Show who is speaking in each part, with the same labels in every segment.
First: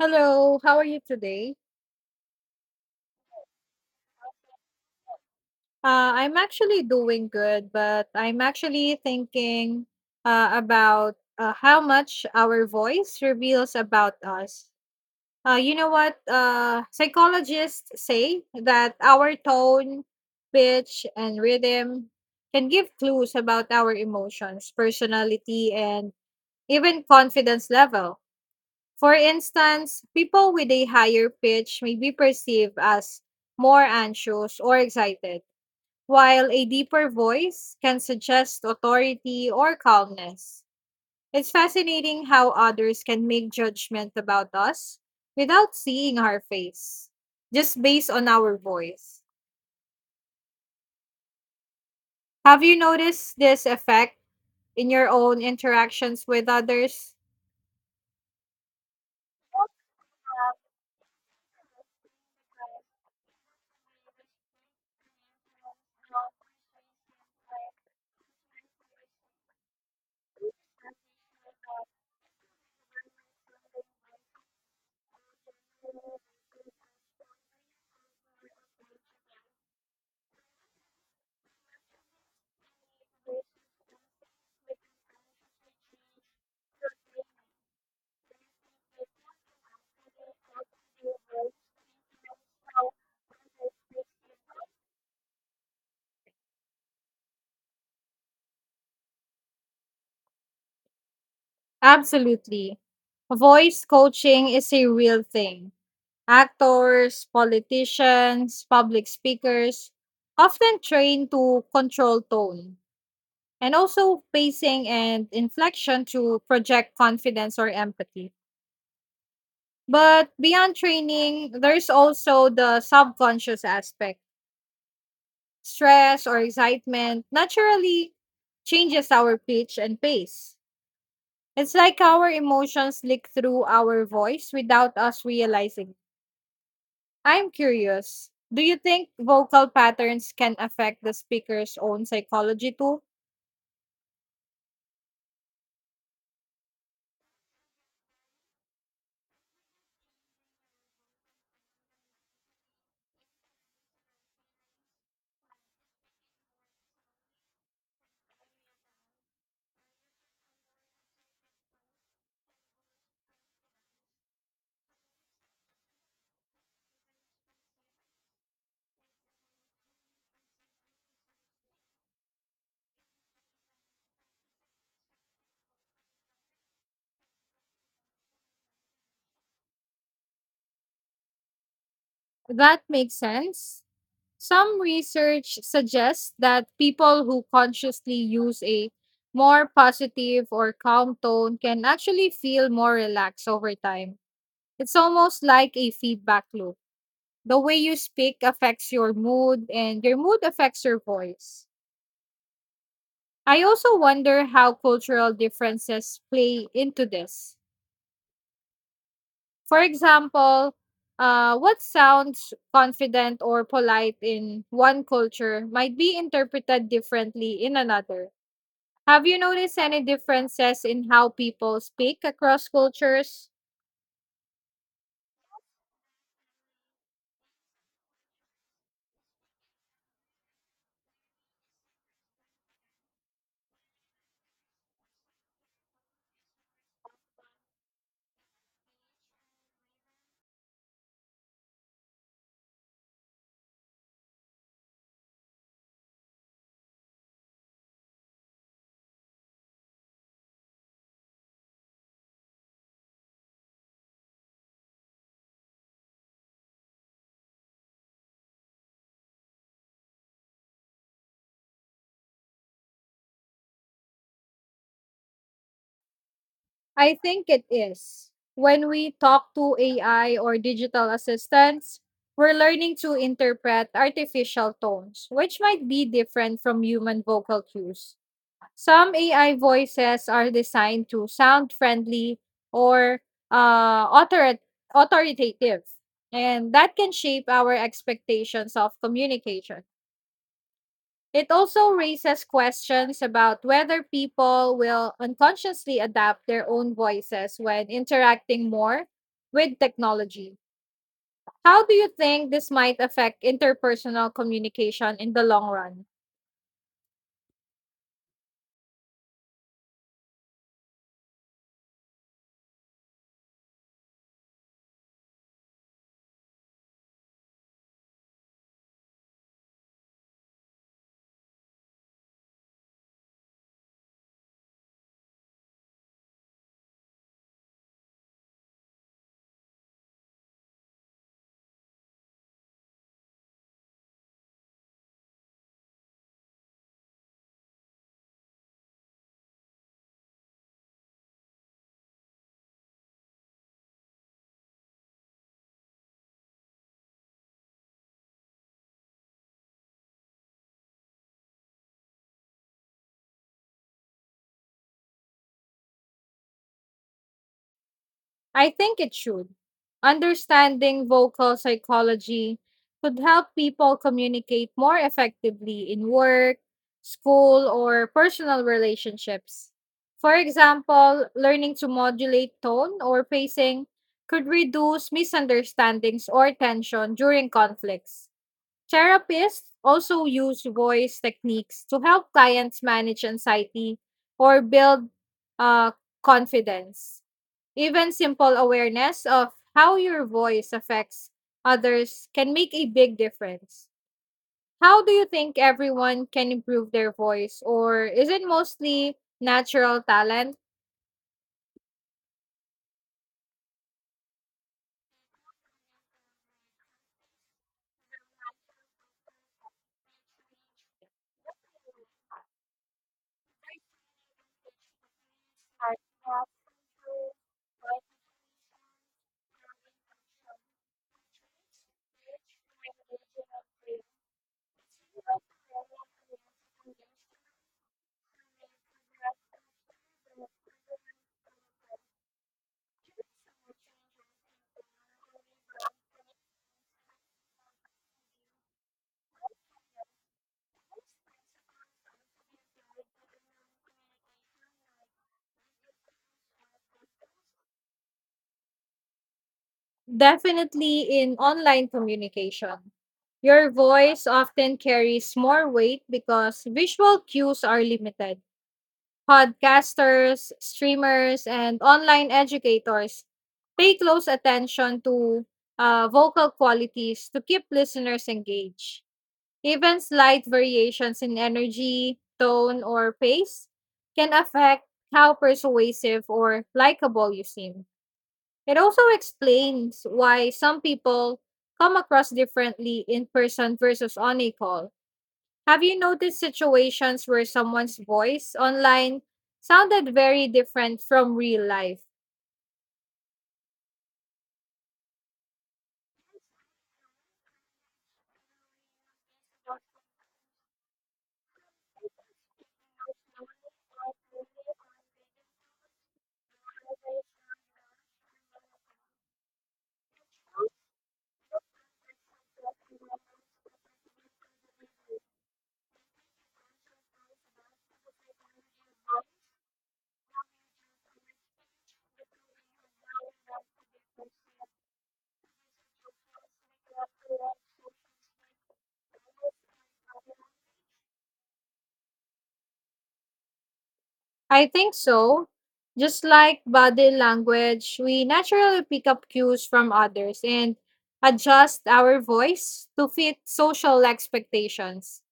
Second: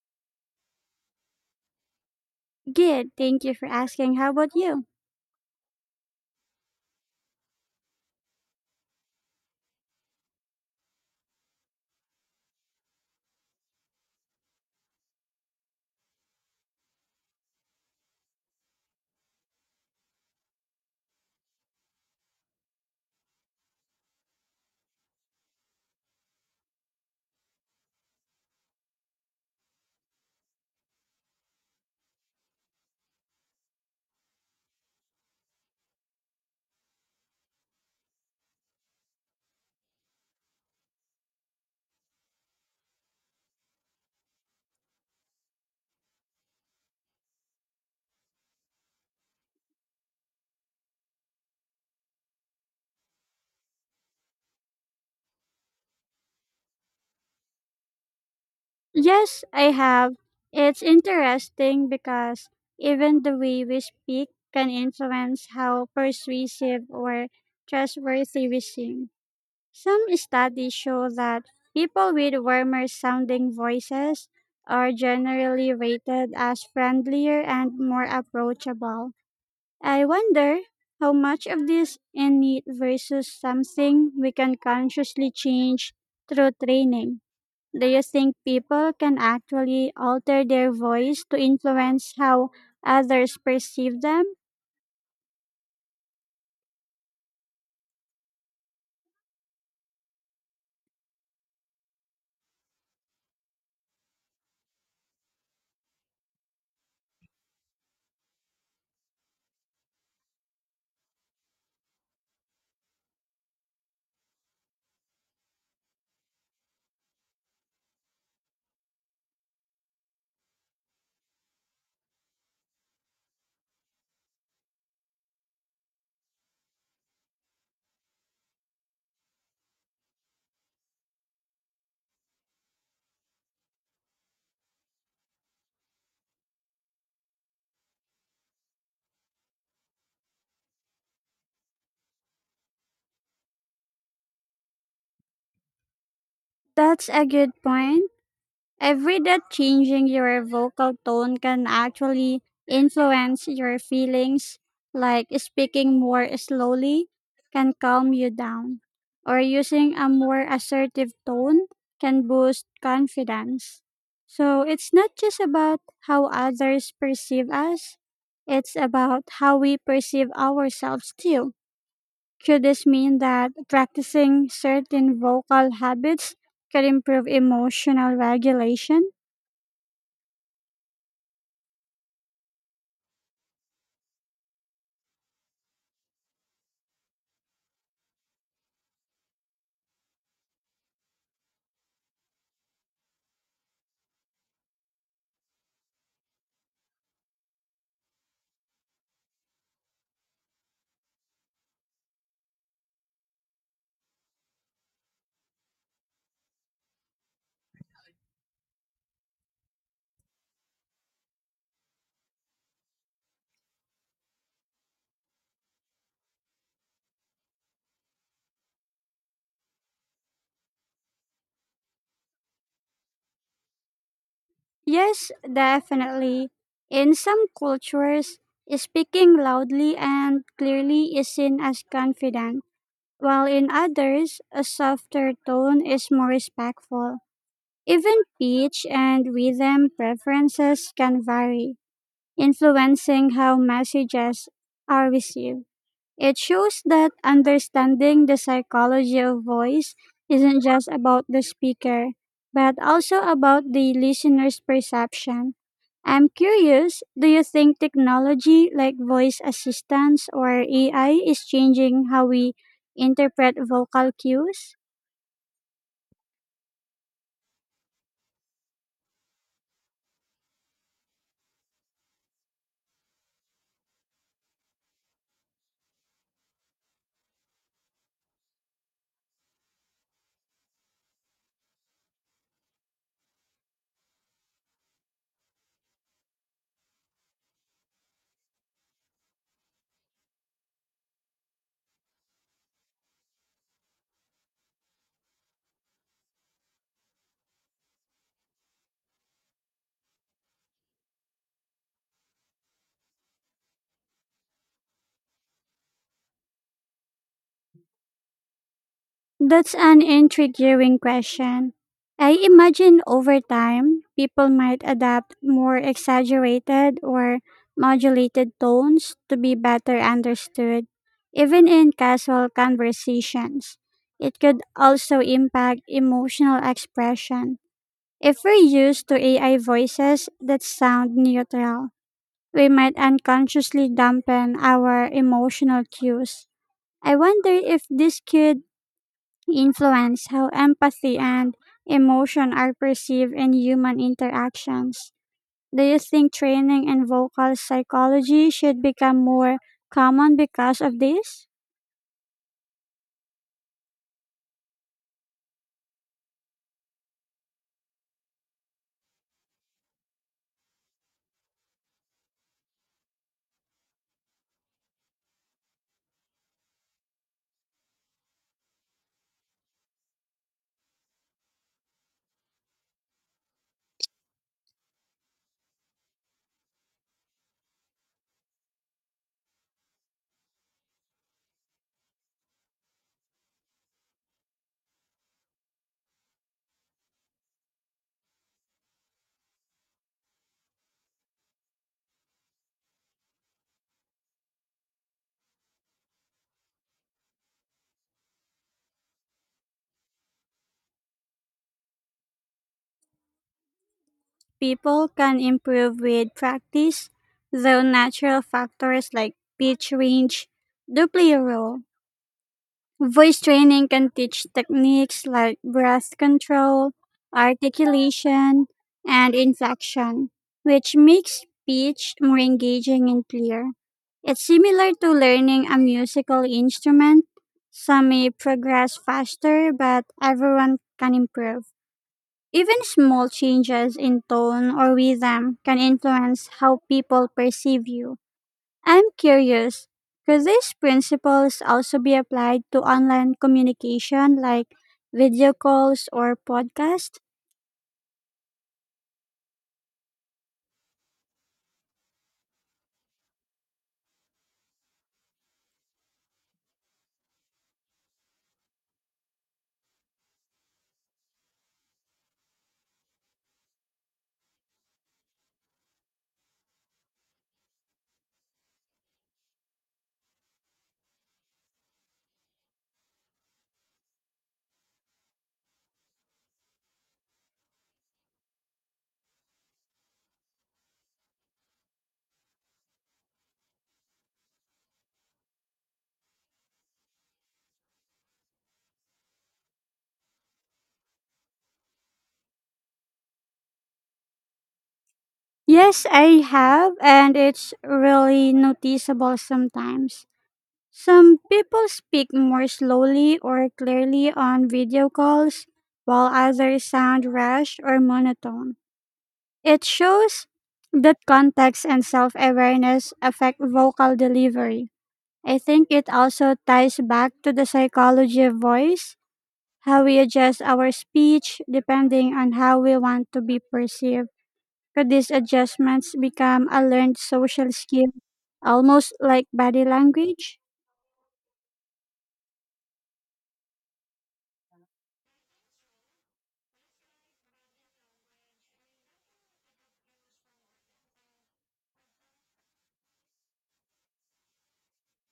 Speaker 1: Hello, how are you today?
Speaker 2: Good, thank you for asking. How about you?
Speaker 1: I'm actually doing good, but I'm actually thinking about how much our voice reveals about us. You know what? Psychologists say that our tone, pitch, and rhythm can give clues about our emotions, personality, and even confidence level. For instance, people with a higher pitch may be perceived as more anxious or excited, while a deeper voice can suggest authority or calmness. It's fascinating how others can make judgment about us without seeing our face, just based on our voice. Have you noticed this effect in your own interactions with others?
Speaker 2: Yes, I have. It's interesting because even the way we speak can influence how persuasive or trustworthy we seem. Some studies show that people with warmer sounding voices are generally rated as friendlier and more approachable. I wonder how much of this innate versus something we can consciously change through training. Do you think people can actually alter their voice to influence how others perceive them?
Speaker 1: Absolutely. Voice coaching is a real thing. Actors, politicians, public speakers often train to control tone and also pacing and inflection to project confidence or empathy. But beyond training, there's also the subconscious aspect. Stress or excitement naturally changes our pitch and pace. It's like our emotions leak through our voice without us realizing. I'm curious. Do you think vocal patterns can affect the speaker's own psychology too?
Speaker 2: That's a good point. I've read that changing your vocal tone can actually influence your feelings, like speaking more slowly can calm you down, or using a more assertive tone can boost confidence. So it's not just about how others perceive us, it's about how we perceive ourselves too. Could this mean that practicing certain vocal habits could improve emotional regulation?
Speaker 1: That makes sense. Some research suggests that people who consciously use a more positive or calm tone can actually feel more relaxed over time. It's almost like a feedback loop. The way you speak affects your mood, and your mood affects your voice. I also wonder how cultural differences play into this. For example, what sounds confident or polite in one culture might be interpreted differently in another. Have you noticed any differences in how people speak across cultures?
Speaker 2: Yes, definitely. In some cultures, speaking loudly and clearly is seen as confident, while in others, a softer tone is more respectful. Even pitch and rhythm preferences can vary, influencing how messages are received. It shows that understanding the psychology of voice isn't just about the speaker, but also about the listener's perception. I'm curious, do you think technology like voice assistants or AI is changing how we interpret vocal cues?
Speaker 1: I think it is. When we talk to AI or digital assistants, we're learning to interpret artificial tones, which might be different from human vocal cues. Some AI voices are designed to sound friendly or uh, author- authoritative, and that can shape our expectations of communication. It also raises questions about whether people will unconsciously adapt their own voices when interacting more with technology. How do you think this might affect interpersonal communication in the long run?
Speaker 2: That's an intriguing question. I imagine over time, people might adapt more exaggerated or modulated tones to be better understood, even in casual conversations. It could also impact emotional expression. If we're used to AI voices that sound neutral, we might unconsciously dampen our emotional cues. I wonder if this could influence how empathy and emotion are perceived in human interactions. Do you think training in vocal psychology should become more common because of this?
Speaker 1: I think it should. Understanding vocal psychology could help people communicate more effectively in work, school, or personal relationships. For example, learning to modulate tone or pacing could reduce misunderstandings or tension during conflicts. Therapists also use voice techniques to help clients manage anxiety or build uh, confidence. Even simple awareness of how your voice affects others can make a big difference. How do you think everyone can improve their voice, or is it mostly natural talent?
Speaker 2: People can improve with practice, though natural factors like pitch range do play a role. Voice training can teach techniques like breath control, articulation, and inflection, which makes speech more engaging and clear. It's similar to learning a musical instrument. Some may progress faster, but everyone can improve. Even small changes in tone or rhythm can influence how people perceive you. I'm curious, could these principles also be applied to online communication like video calls or podcasts?
Speaker 1: Definitely in online communication. Your voice often carries more weight because visual cues are limited. Podcasters, streamers, and online educators pay close attention to vocal qualities to keep listeners engaged. Even slight variations in energy, tone, or pace can affect how persuasive or likable you seem. It also explains why some people come across differently in person versus on a call. Have you noticed situations where someone's voice online sounded very different from real life?
Speaker 2: Yes, I have, and it's really noticeable sometimes. Some people speak more slowly or clearly on video calls, while others sound rash or monotone. It shows that context and self awareness affect vocal delivery. I think it also ties back to the psychology of voice, how we adjust our speech depending on how we want to be perceived. Could these adjustments become a learned social skill, almost like body language?
Speaker 1: I think so. Just like body language, we naturally pick up cues from others and adjust our voice to fit social expectations.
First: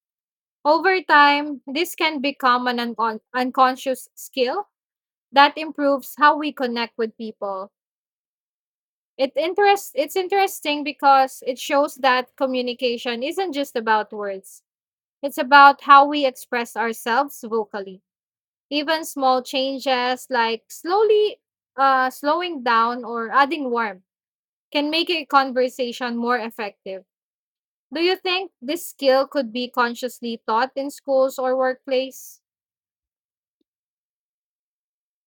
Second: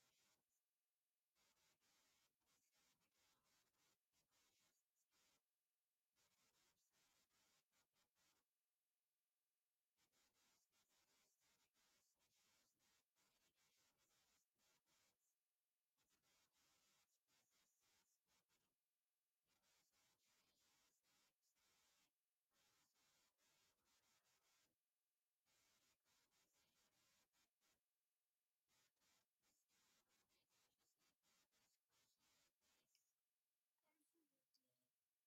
Speaker 1: Over time, this can become an unconscious skill that improves how we connect with people. It's interesting because it shows that communication isn't just about words. It's about how we express ourselves vocally. Even small changes like slowly slowing down or adding warmth can make a conversation more effective. Do you think this skill could be consciously taught in schools or workplace?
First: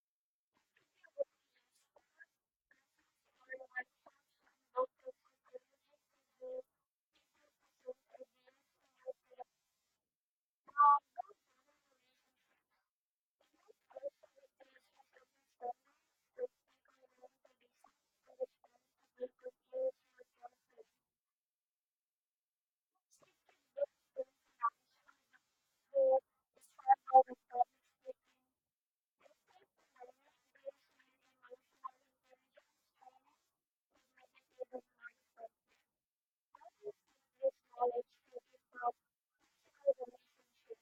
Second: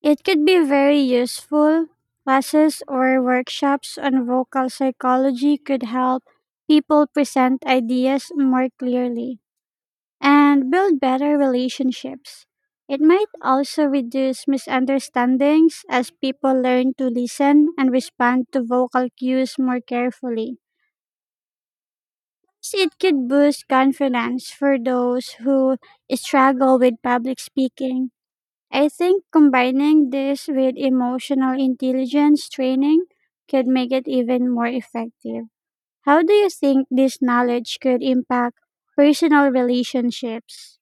Speaker 2: It could be very useful. Classes or workshops on vocal psychology could help people present ideas more clearly and build better relationships. It might also reduce misunderstandings as people learn to listen and respond to vocal cues more carefully. It could boost confidence for those who struggle with public speaking. I think combining this with emotional intelligence training could make it even more effective. How do you think this knowledge could impact personal relationships?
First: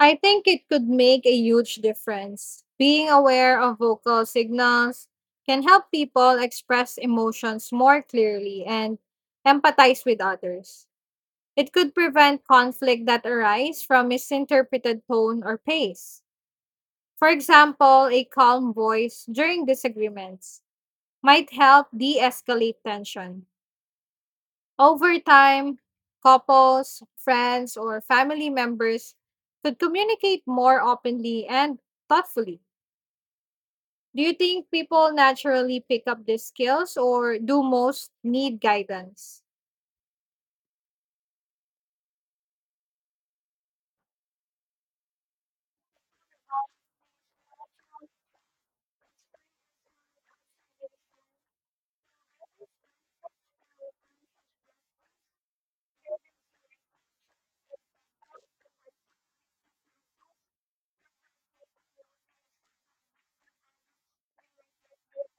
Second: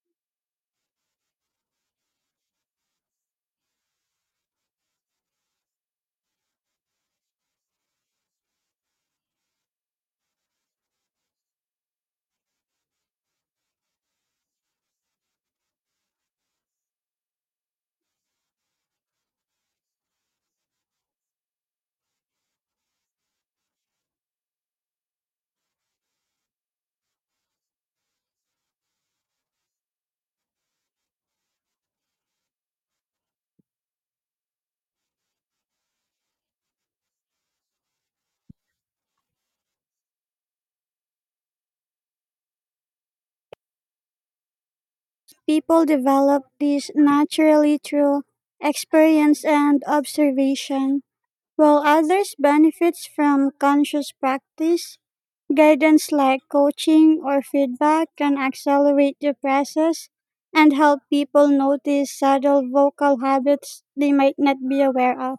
Speaker 1: I think it could make a huge difference. Being aware of vocal signals can help people express emotions more clearly and empathize with others. It could prevent conflict that arise from misinterpreted tone or pace. For example, a calm voice during disagreements might help de escalate tension. Over time, couples, friends, or family members could communicate more openly and thoughtfully. Do you think people naturally pick up these skills or do most need guidance?
Speaker 2: People develop these naturally through experience and observation, while others benefit from conscious practice. Guidance like coaching or feedback can accelerate the process and help people notice subtle vocal habits they might not be aware of.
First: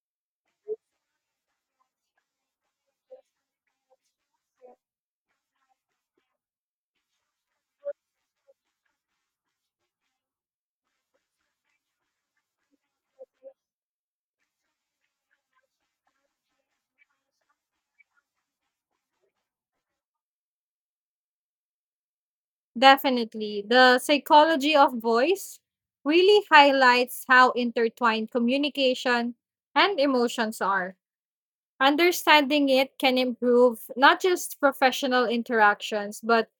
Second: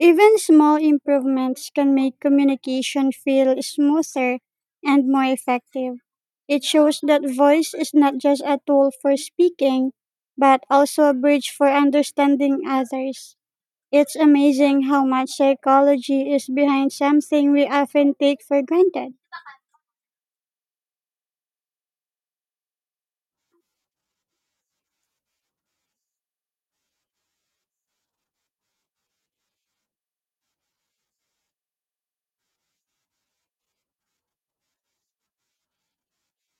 Speaker 2: Even small improvements can make communication feel smoother and more effective. It shows that voice is not just a tool for speaking, but also a bridge for understanding others. It's amazing how much psychology is behind something we often take for granted.
Speaker 1: Definitely. The psychology of voice really highlights how intertwined communication and emotions are. Understanding it can improve not just professional interactions, but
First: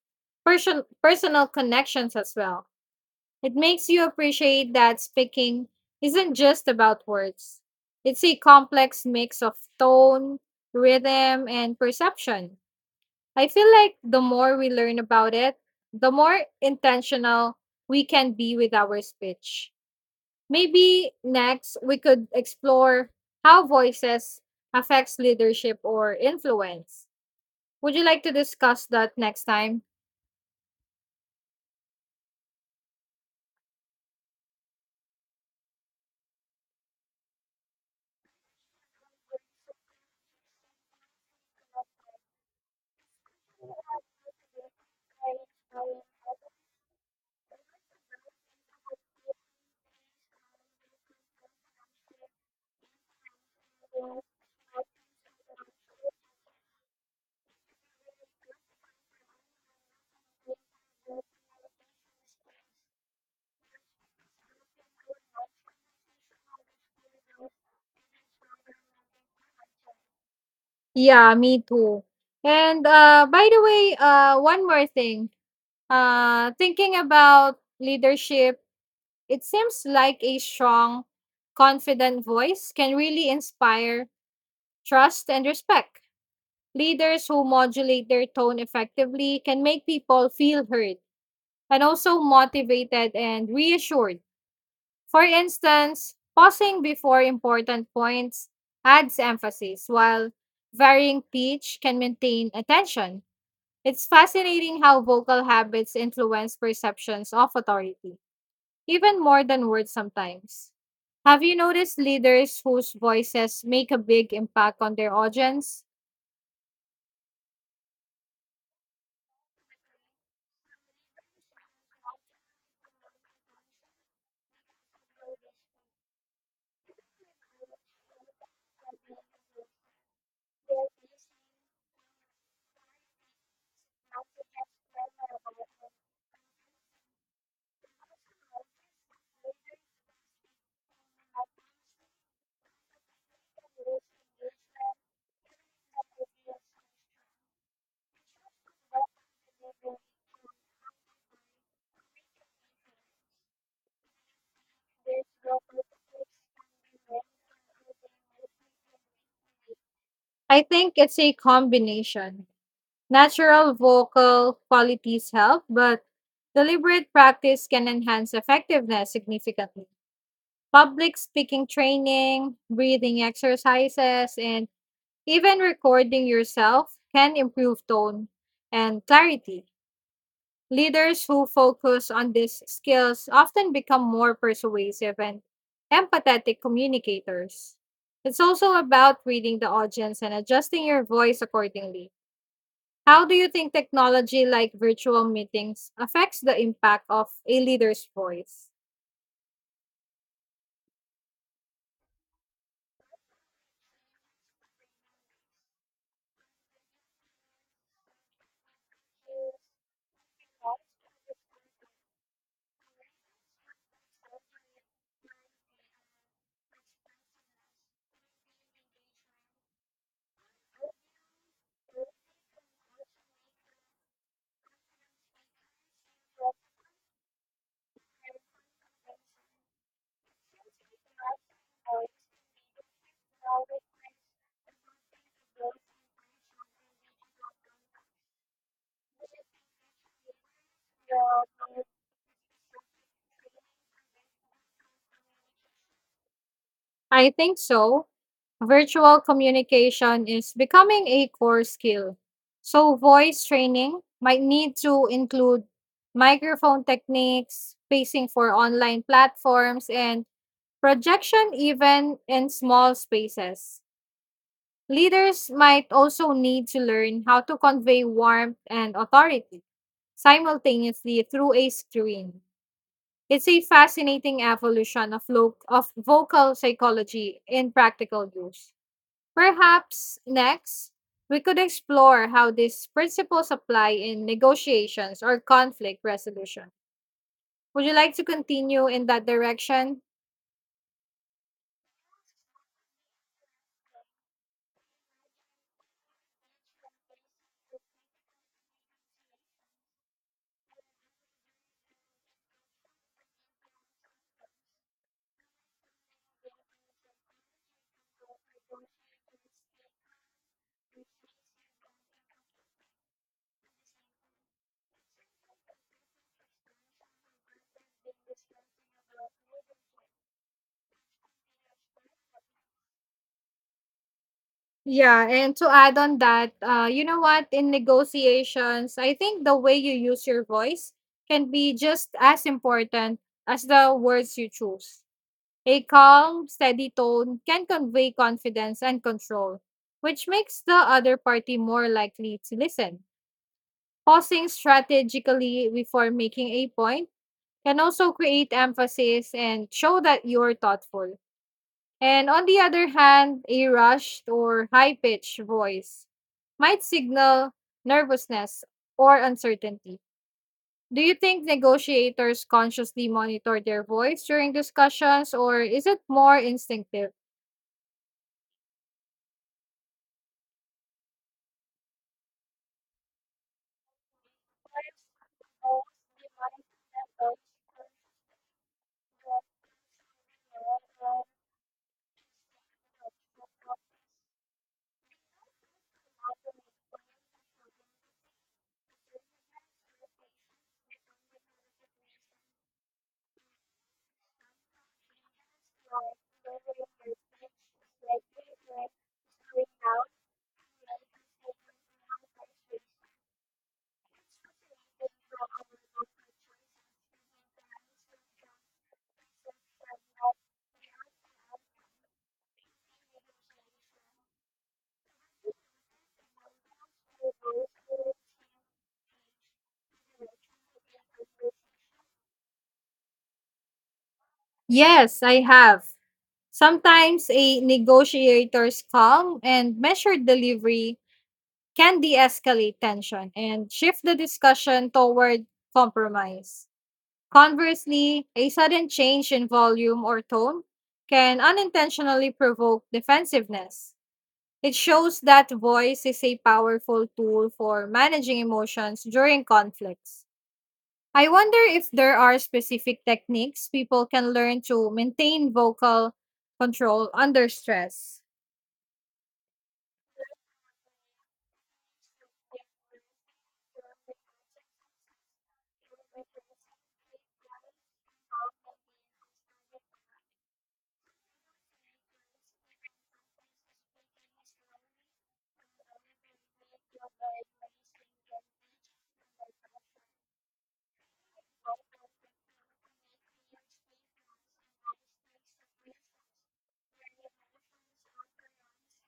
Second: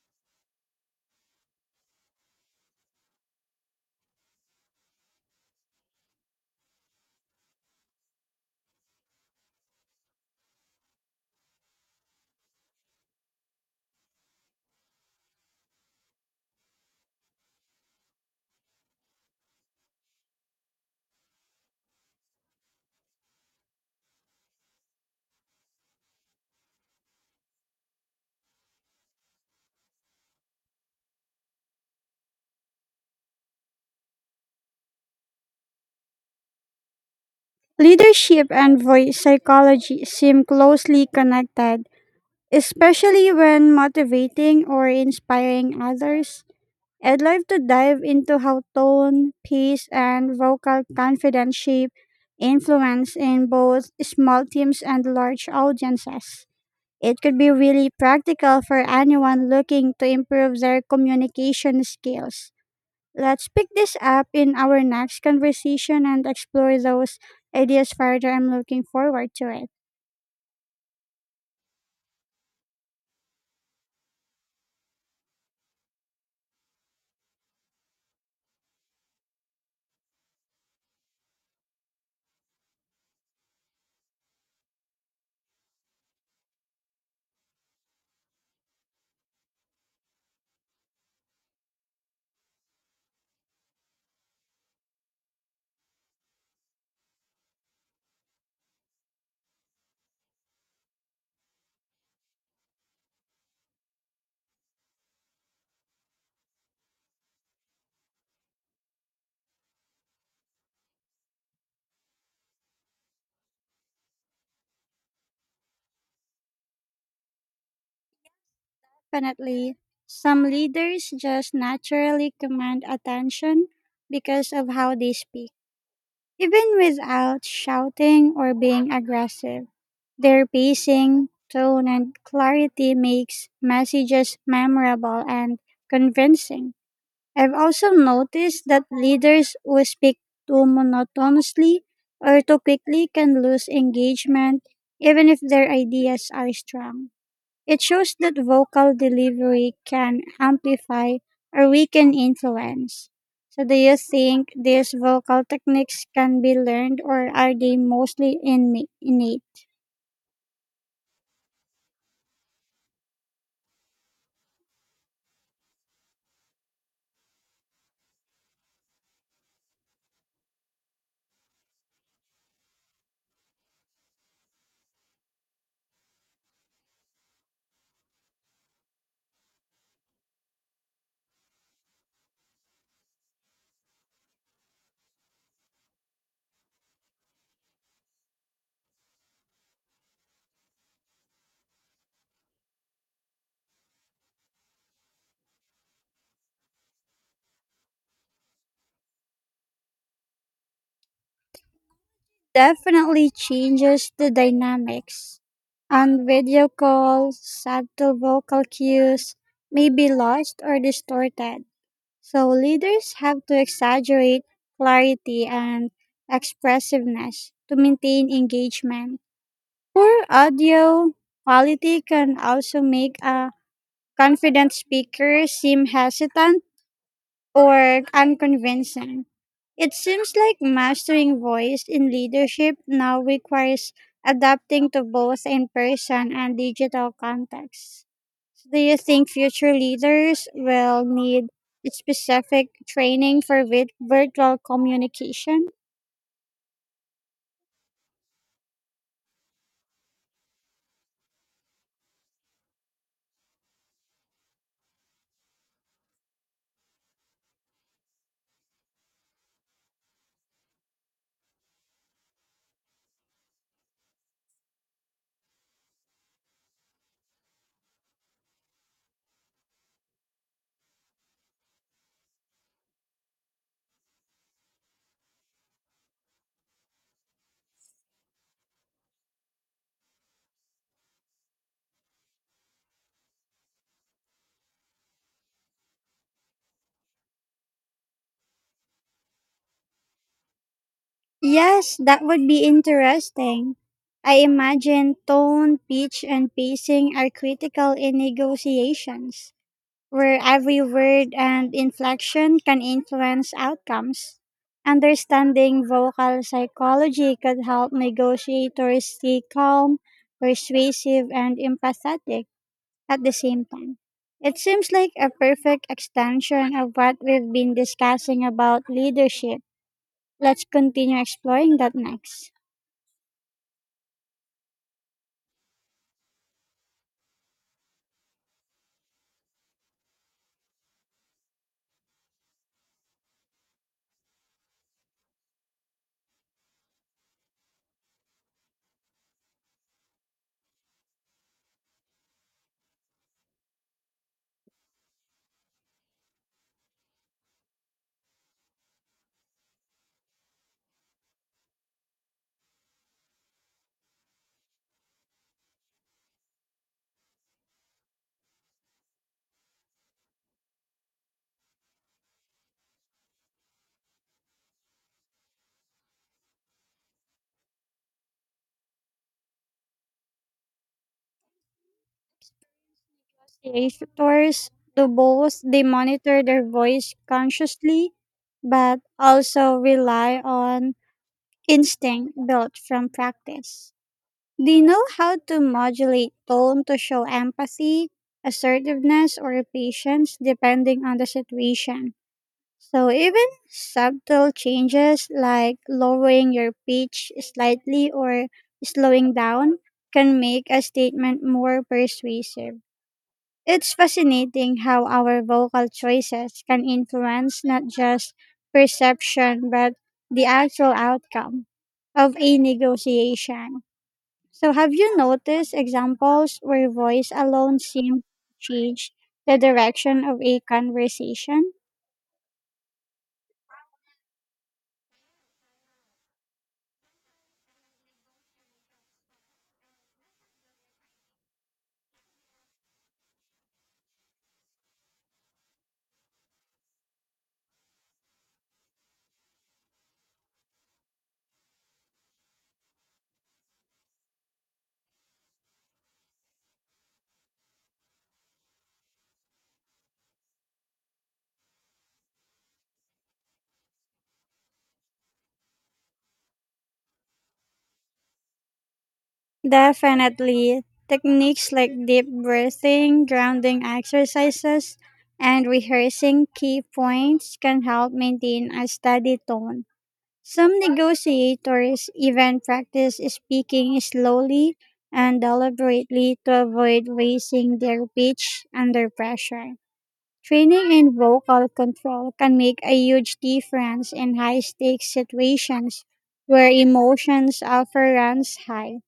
Speaker 1: personal connections as well. It makes you appreciate that speaking isn't just about words, it's a complex mix of tone, rhythm, and perception. I feel like the more we learn about it, the more intentional we can be with our speech. Maybe next we could explore how voices affects leadership or influence. Would you like to discuss that next time?
Speaker 2: Leadership and voice psychology seem closely connected, especially when motivating or inspiring others. I'd love to dive into how tone, pace, and vocal confidence shape influence in both small teams and large audiences. It could be really practical for anyone looking to improve their communication skills. Let's pick this up in our next conversation and explore those ideas further. I'm looking forward to it.
Speaker 1: Yeah, me too. And by the way, one more thing. Thinking about leadership, it seems like a strong, confident voice can really inspire trust and respect. Leaders who modulate their tone effectively can make people feel heard and also motivated and reassured. For instance, pausing before important points adds emphasis, while varying pitch can maintain attention. It's fascinating how vocal habits influence perceptions of authority, even more than words sometimes. Have you noticed leaders whose voices make a big impact on their audience?
Speaker 2: Definitely, some leaders just naturally command attention because of how they speak. Even without shouting or being aggressive, their pacing, tone, and clarity makes messages memorable and convincing. I've also noticed that leaders who speak too monotonously or too quickly can lose engagement even if their ideas are strong. It shows that vocal delivery can amplify or weaken influence. So, do you think these vocal techniques can be learned or are they mostly innate?
Speaker 1: I think it's a combination. Natural vocal qualities help, but deliberate practice can enhance effectiveness significantly. Public speaking training, breathing exercises, and even recording yourself can improve tone and clarity. Leaders who focus on these skills often become more persuasive and empathetic communicators. It's also about reading the audience and adjusting your voice accordingly. How do you think technology like virtual meetings affects the impact of a leader's voice?
Speaker 2: Definitely changes the dynamics. On video calls, subtle vocal cues may be lost or distorted. So, leaders have to exaggerate clarity and expressiveness to maintain engagement. Poor audio quality can also make a confident speaker seem hesitant or unconvincing. It seems like mastering voice in leadership now requires adapting to both in person and digital contexts. Do you think future leaders will need specific training for virtual communication?
Speaker 1: I think so. Virtual communication is becoming a core skill. So, voice training might need to include microphone techniques, spacing for online platforms, and projection even in small spaces. Leaders might also need to learn how to convey warmth and authority simultaneously through a screen. It's a fascinating evolution of, of vocal psychology in practical use. Perhaps next, we could explore how these principles apply in negotiations or conflict resolution. Would you like to continue in that direction?
Speaker 2: Yes, that would be interesting. I imagine tone, pitch, and pacing are critical in negotiations, where every word and inflection can influence outcomes. Understanding vocal psychology could help negotiators stay calm, persuasive, and empathetic at the same time. It seems like a perfect extension of what we've been discussing about leadership. Let's continue exploring that next.
Speaker 1: Yeah, and to add on that, you know what? In negotiations, I think the way you use your voice can be just as important as the words you choose. A calm, steady tone can convey confidence and control, which makes the other party more likely to listen. Pausing strategically before making a point can also create emphasis and show that you're thoughtful. And on the other hand, a rushed or high pitched voice might signal nervousness or uncertainty. Do you think negotiators consciously monitor their voice during discussions, or is it more instinctive?
Speaker 2: Creators do both. They monitor their voice consciously but also rely on instinct built from practice. They know how to modulate tone to show empathy, assertiveness, or patience depending on the situation. So, even subtle changes like lowering your pitch slightly or slowing down can make a statement more persuasive. It's fascinating how our vocal choices can influence not just perception but the actual outcome of a negotiation. So, have you noticed examples where voice alone seems to change the direction of a conversation?
Speaker 1: Yes, I have. Sometimes a negotiator's calm and measured delivery can de escalate tension and shift the discussion toward compromise. Conversely, a sudden change in volume or tone can unintentionally provoke defensiveness. It shows that voice is a powerful tool for managing emotions during conflicts. I wonder if there are specific techniques people can learn to maintain vocal control under stress.
Speaker 2: Definitely. Techniques like deep breathing, grounding exercises, and rehearsing key points can help maintain a steady tone. Some negotiators even practice speaking slowly and deliberately to avoid raising their pitch under pressure. Training in vocal control can make a huge difference in high stakes situations where emotions often runs high.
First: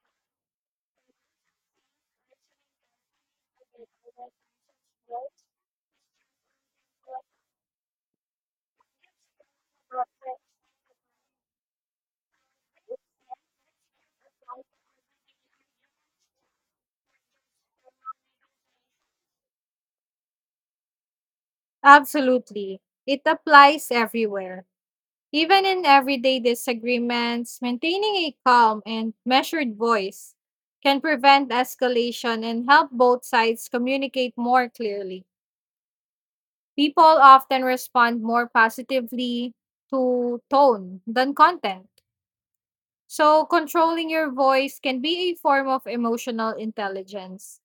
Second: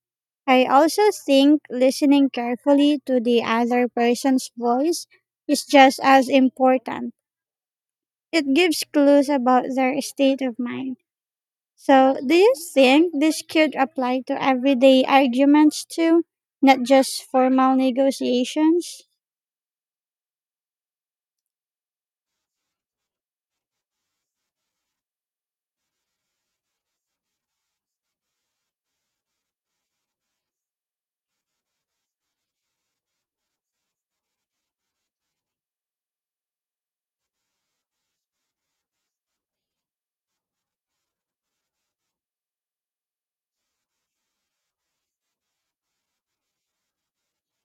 Speaker 2: I also think listening carefully to the other person's voice is just as important. It gives clues about their state of mind. So, do you think this could apply to everyday arguments too, not just formal negotiations?
Speaker 1: Absolutely. It applies everywhere. Even in everyday disagreements, maintaining a calm and measured voice can prevent escalation and help both sides communicate more clearly. People often respond more positively to tone than content. So, controlling your voice can be a form of emotional intelligence.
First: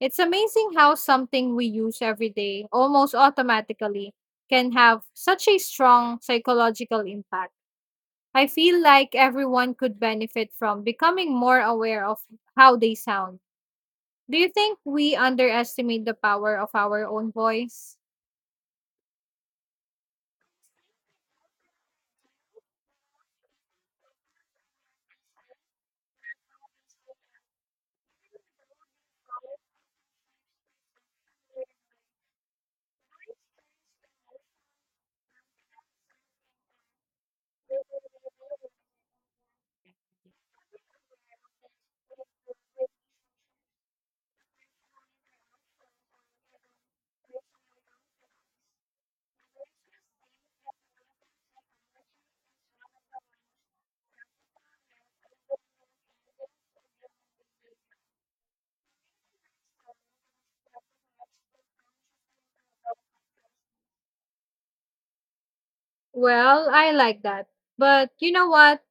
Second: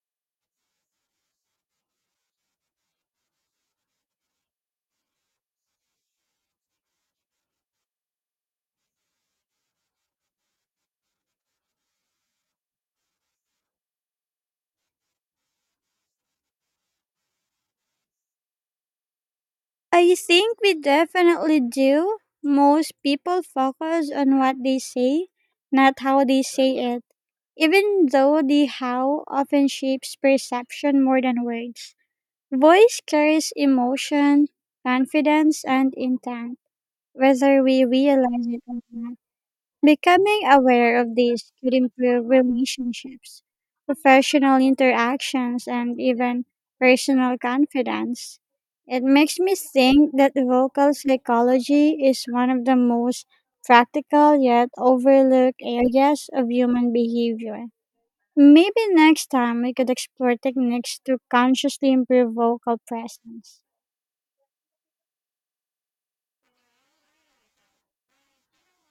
Speaker 1: It's amazing how something we use every day, almost automatically, can have such a strong psychological impact. I feel like everyone could benefit from becoming more aware of how they sound. Do you think we underestimate the power of our own voice?
Speaker 2: I think we definitely do. Most people focus on what they say, not how they say it, even though the how often shapes perception more than words. Voice carries emotion, confidence, and intent, whether we realize it or not. Becoming aware of this could improve relationships, professional interactions, and even personal confidence. It makes me think that vocal psychology is one of the most practical yet overlooked areas of human behavior. Maybe next time we could explore techniques to consciously improve vocal presence.
Speaker 1: Well, I like that. But you know what?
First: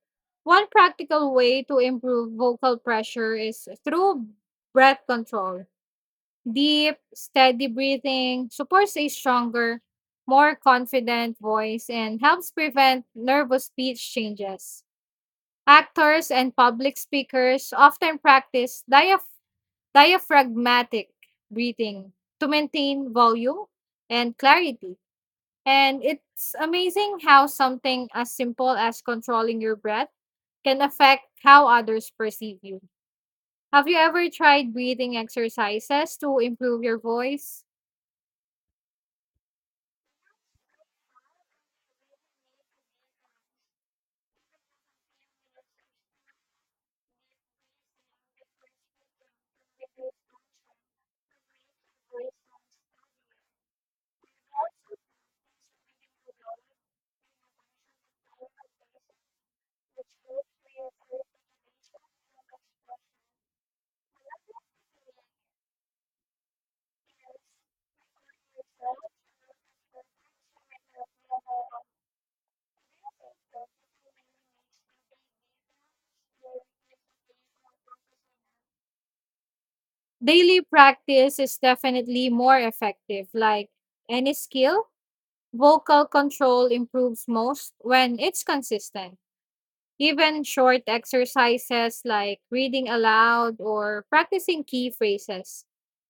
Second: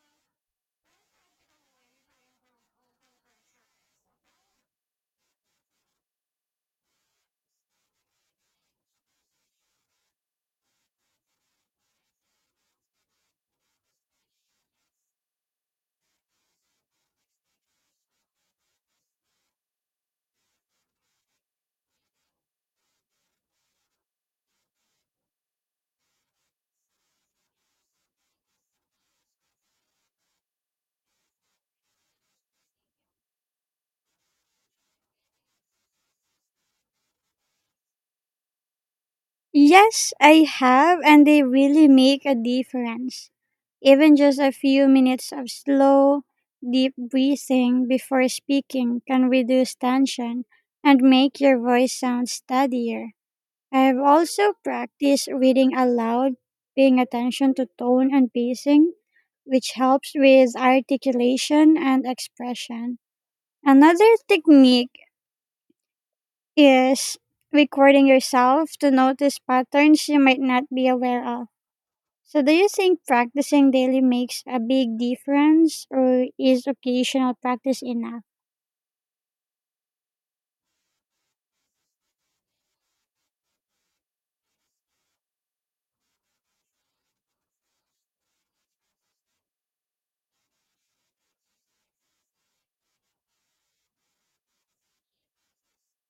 Speaker 1: One practical way to improve vocal pressure is through breath control. Deep, steady breathing supports a stronger, more confident voice and helps prevent nervous speech changes. Actors and public speakers often practice diaphragmatic breathing to maintain volume and clarity. And it's amazing how something as simple as controlling your breath can affect how others perceive you. Have you ever tried breathing exercises to improve your voice?
Speaker 2: Yes, I have, and they really make a difference. Even just a few minutes of slow, deep breathing before speaking can reduce tension and make your voice sound steadier. I have also practiced reading aloud, paying attention to tone and pacing, which helps with articulation and expression. Another technique is recording yourself to notice patterns you might not be aware of. So, do you think practicing daily makes a big difference, or is occasional practice enough?
Speaker 1: Daily practice is definitely more effective. Like any skill, vocal control improves most when it's consistent. Even short exercises like reading aloud or practicing key phrases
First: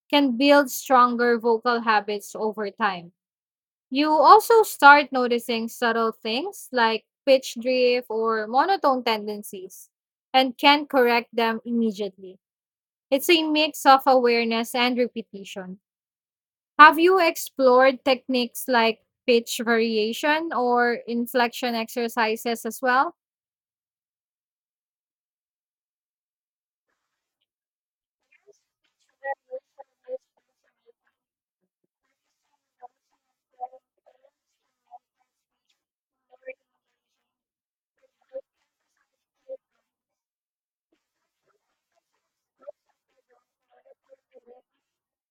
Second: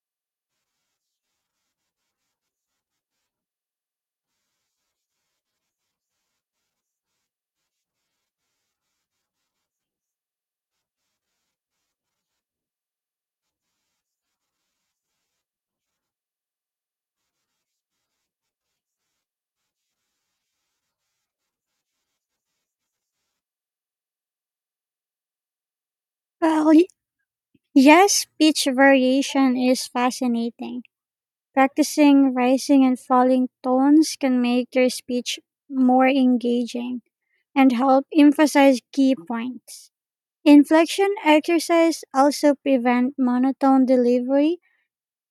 Speaker 1: can build stronger vocal habits over time. You also start noticing subtle things like pitch drift or monotone tendencies and can correct them immediately. It's a mix of awareness and repetition. Have you explored techniques like pitch variation or inflection exercises as well?
Speaker 2: Well, yes, pitch variation is fascinating. Practicing rising and falling tones can make your speech more engaging and help emphasize key points. Inflection exercise also prevent monotone delivery,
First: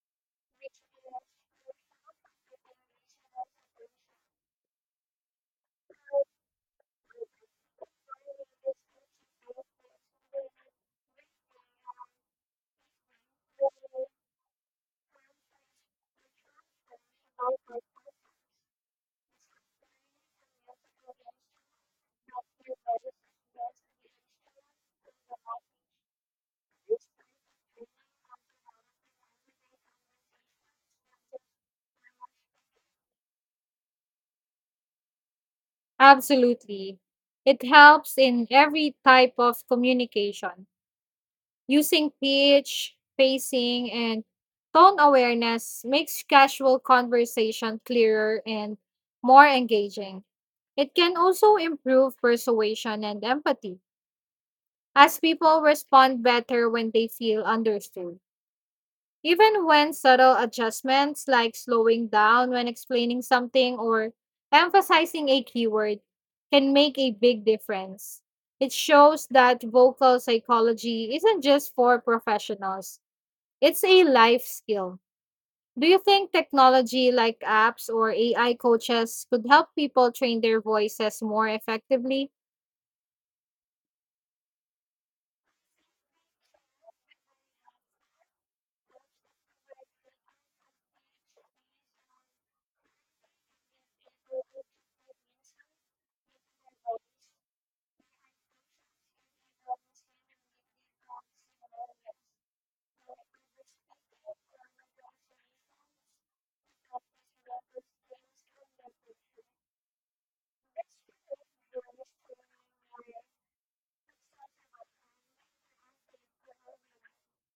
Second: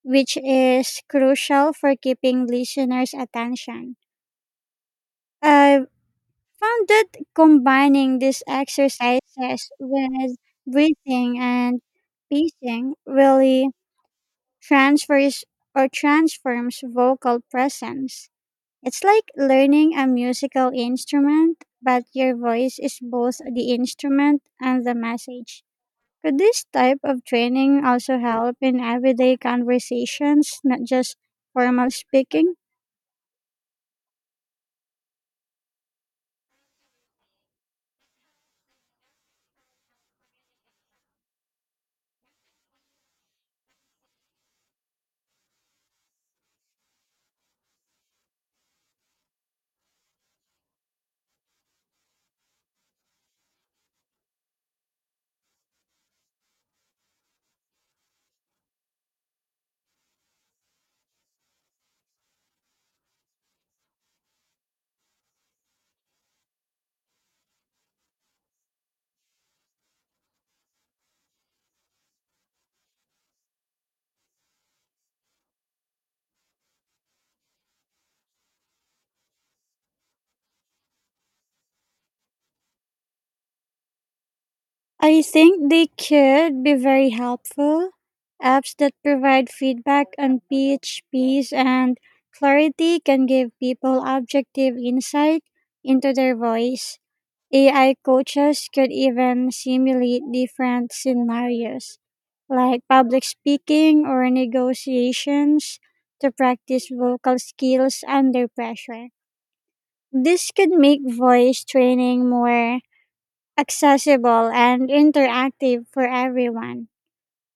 Speaker 2: which is crucial for keeping listeners' attention. I've found that combining these exercises with breathing and pacing really transfers or transforms vocal presence. It's like learning a musical instrument, but your voice is both the instrument and the message. Could this type of training also help in everyday conversations, not just formal speaking?
Speaker 1: Absolutely. It helps in every type of communication. Using pitch, pacing, and tone awareness makes casual conversation clearer and more engaging. It can also improve persuasion and empathy, as people respond better when they feel understood. Even when subtle adjustments like slowing down when explaining something or emphasizing a keyword can make a big difference. It shows that vocal psychology isn't just for professionals, it's a life skill. Do you think technology like apps or AI coaches could help people train their voices more effectively?
Speaker 2: I think they could be very helpful. Apps that provide feedback on pitch, pace, and clarity can give people objective insight into their voice. AI coaches could even simulate different scenarios, like public speaking or negotiations, to practice vocal skills under pressure. This could make voice training more accessible and interactive for everyone.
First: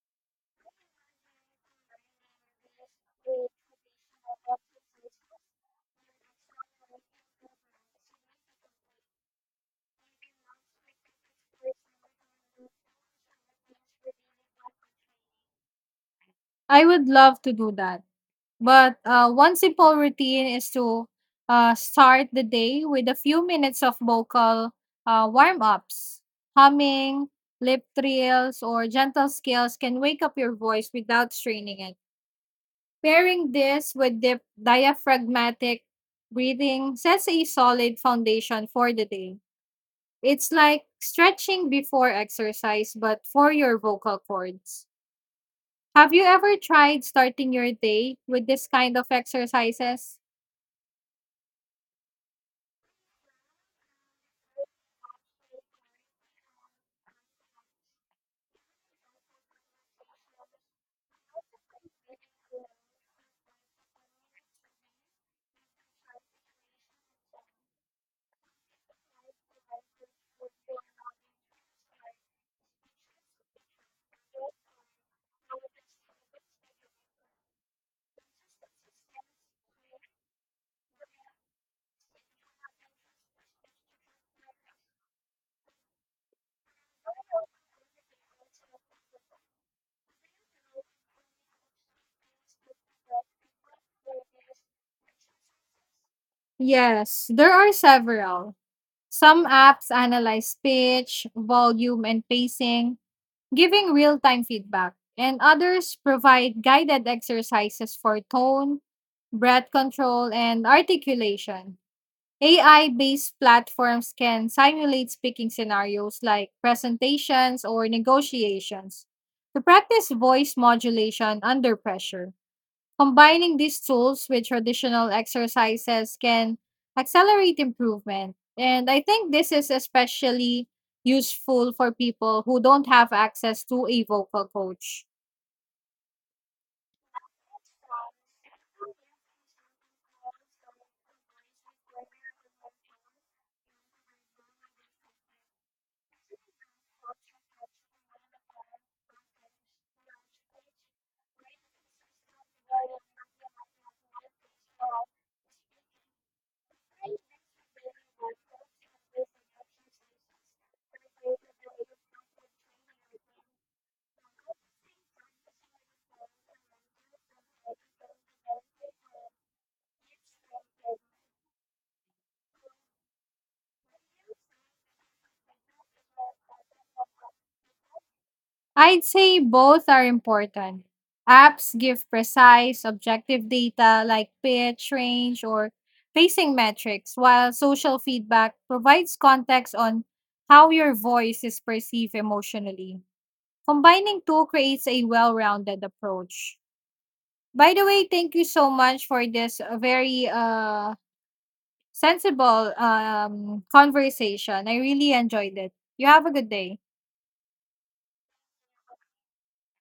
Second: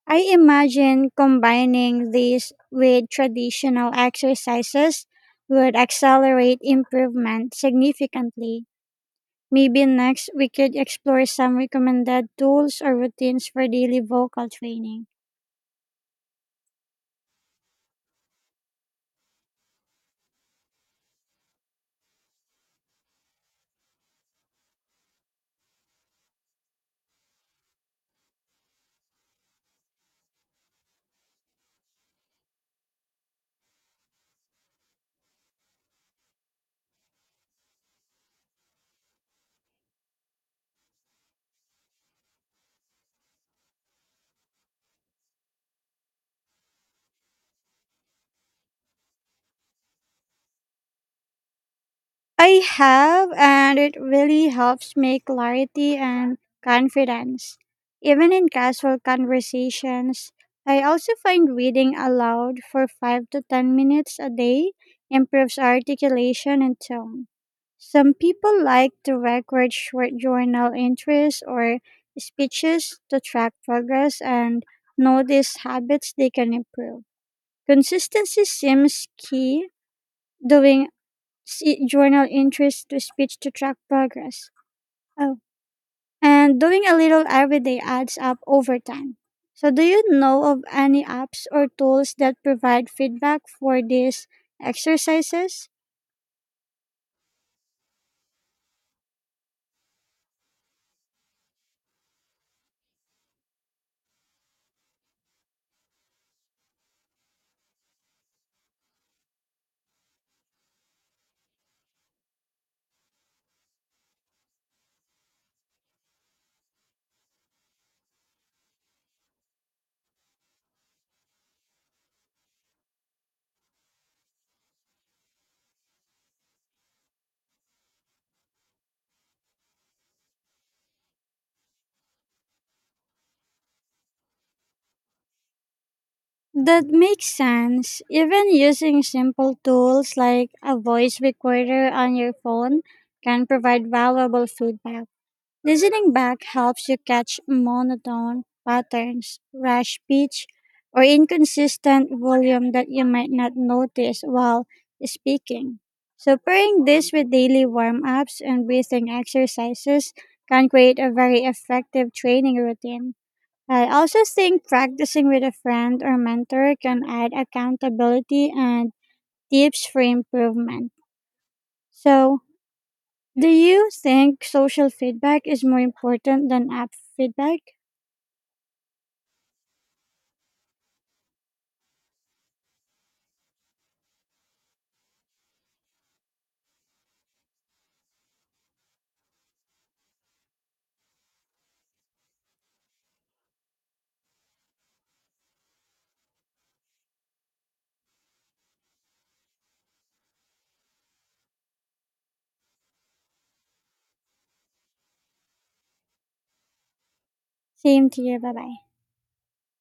Speaker 2: I imagine combining these with traditional exercises would accelerate improvement significantly. Maybe next we could explore some recommended tools or routines for daily vocal training.
Speaker 1: I would love to do that. But one simple routine is to start the day with a few minutes of vocal warm ups. Humming, lip trills, or gentle scales can wake up your voice without straining it. Pairing this with diaphragmatic breathing sets a solid foundation for the day. It's like stretching before exercise, but for your vocal cords. Have you ever tried starting your day with this kind of exercises?
Speaker 2: I have, and it really helps me clarity and confidence. Even in casual conversations, I also find reading aloud for 5 to 10 minutes a day improves articulation and tone. Some people like to record short journal entries or speeches to track progress and notice habits they can improve. Consistency seems key. Doing journal interest to speech to track progress. Oh, and doing a little every day adds up over time. So, do you know of any apps or tools that provide feedback for these exercises?
Speaker 1: Yes, there are several. Some apps analyze pitch, volume, and pacing, giving real time feedback, and others provide guided exercises for tone, breath control, and articulation. AI based platforms can simulate speaking scenarios like presentations or negotiations to practice voice modulation under pressure. Combining these tools with traditional exercises can accelerate improvement. And I think this is especially useful for people who don't have access to a vocal coach.
Speaker 2: That makes sense. Even using simple tools like a voice recorder on your phone can provide valuable feedback. Listening back helps you catch monotone patterns, rash pitch, or inconsistent volume that you might not notice while speaking. So, pairing this with daily warm ups and breathing exercises can create a very effective training routine. I also think practicing with a friend or mentor can add accountability and tips for improvement. So, do you think social feedback is more important than app feedback?
Speaker 1: I'd say both are important. Apps give precise, objective data like pitch, range, or pacing metrics, while social feedback provides context on how your voice is perceived emotionally. Combining two creates a well rounded approach. By the way, thank you so much for this very sensible conversation. I really enjoyed it. You have a good day.
Speaker 2: Same to you. Bye bye.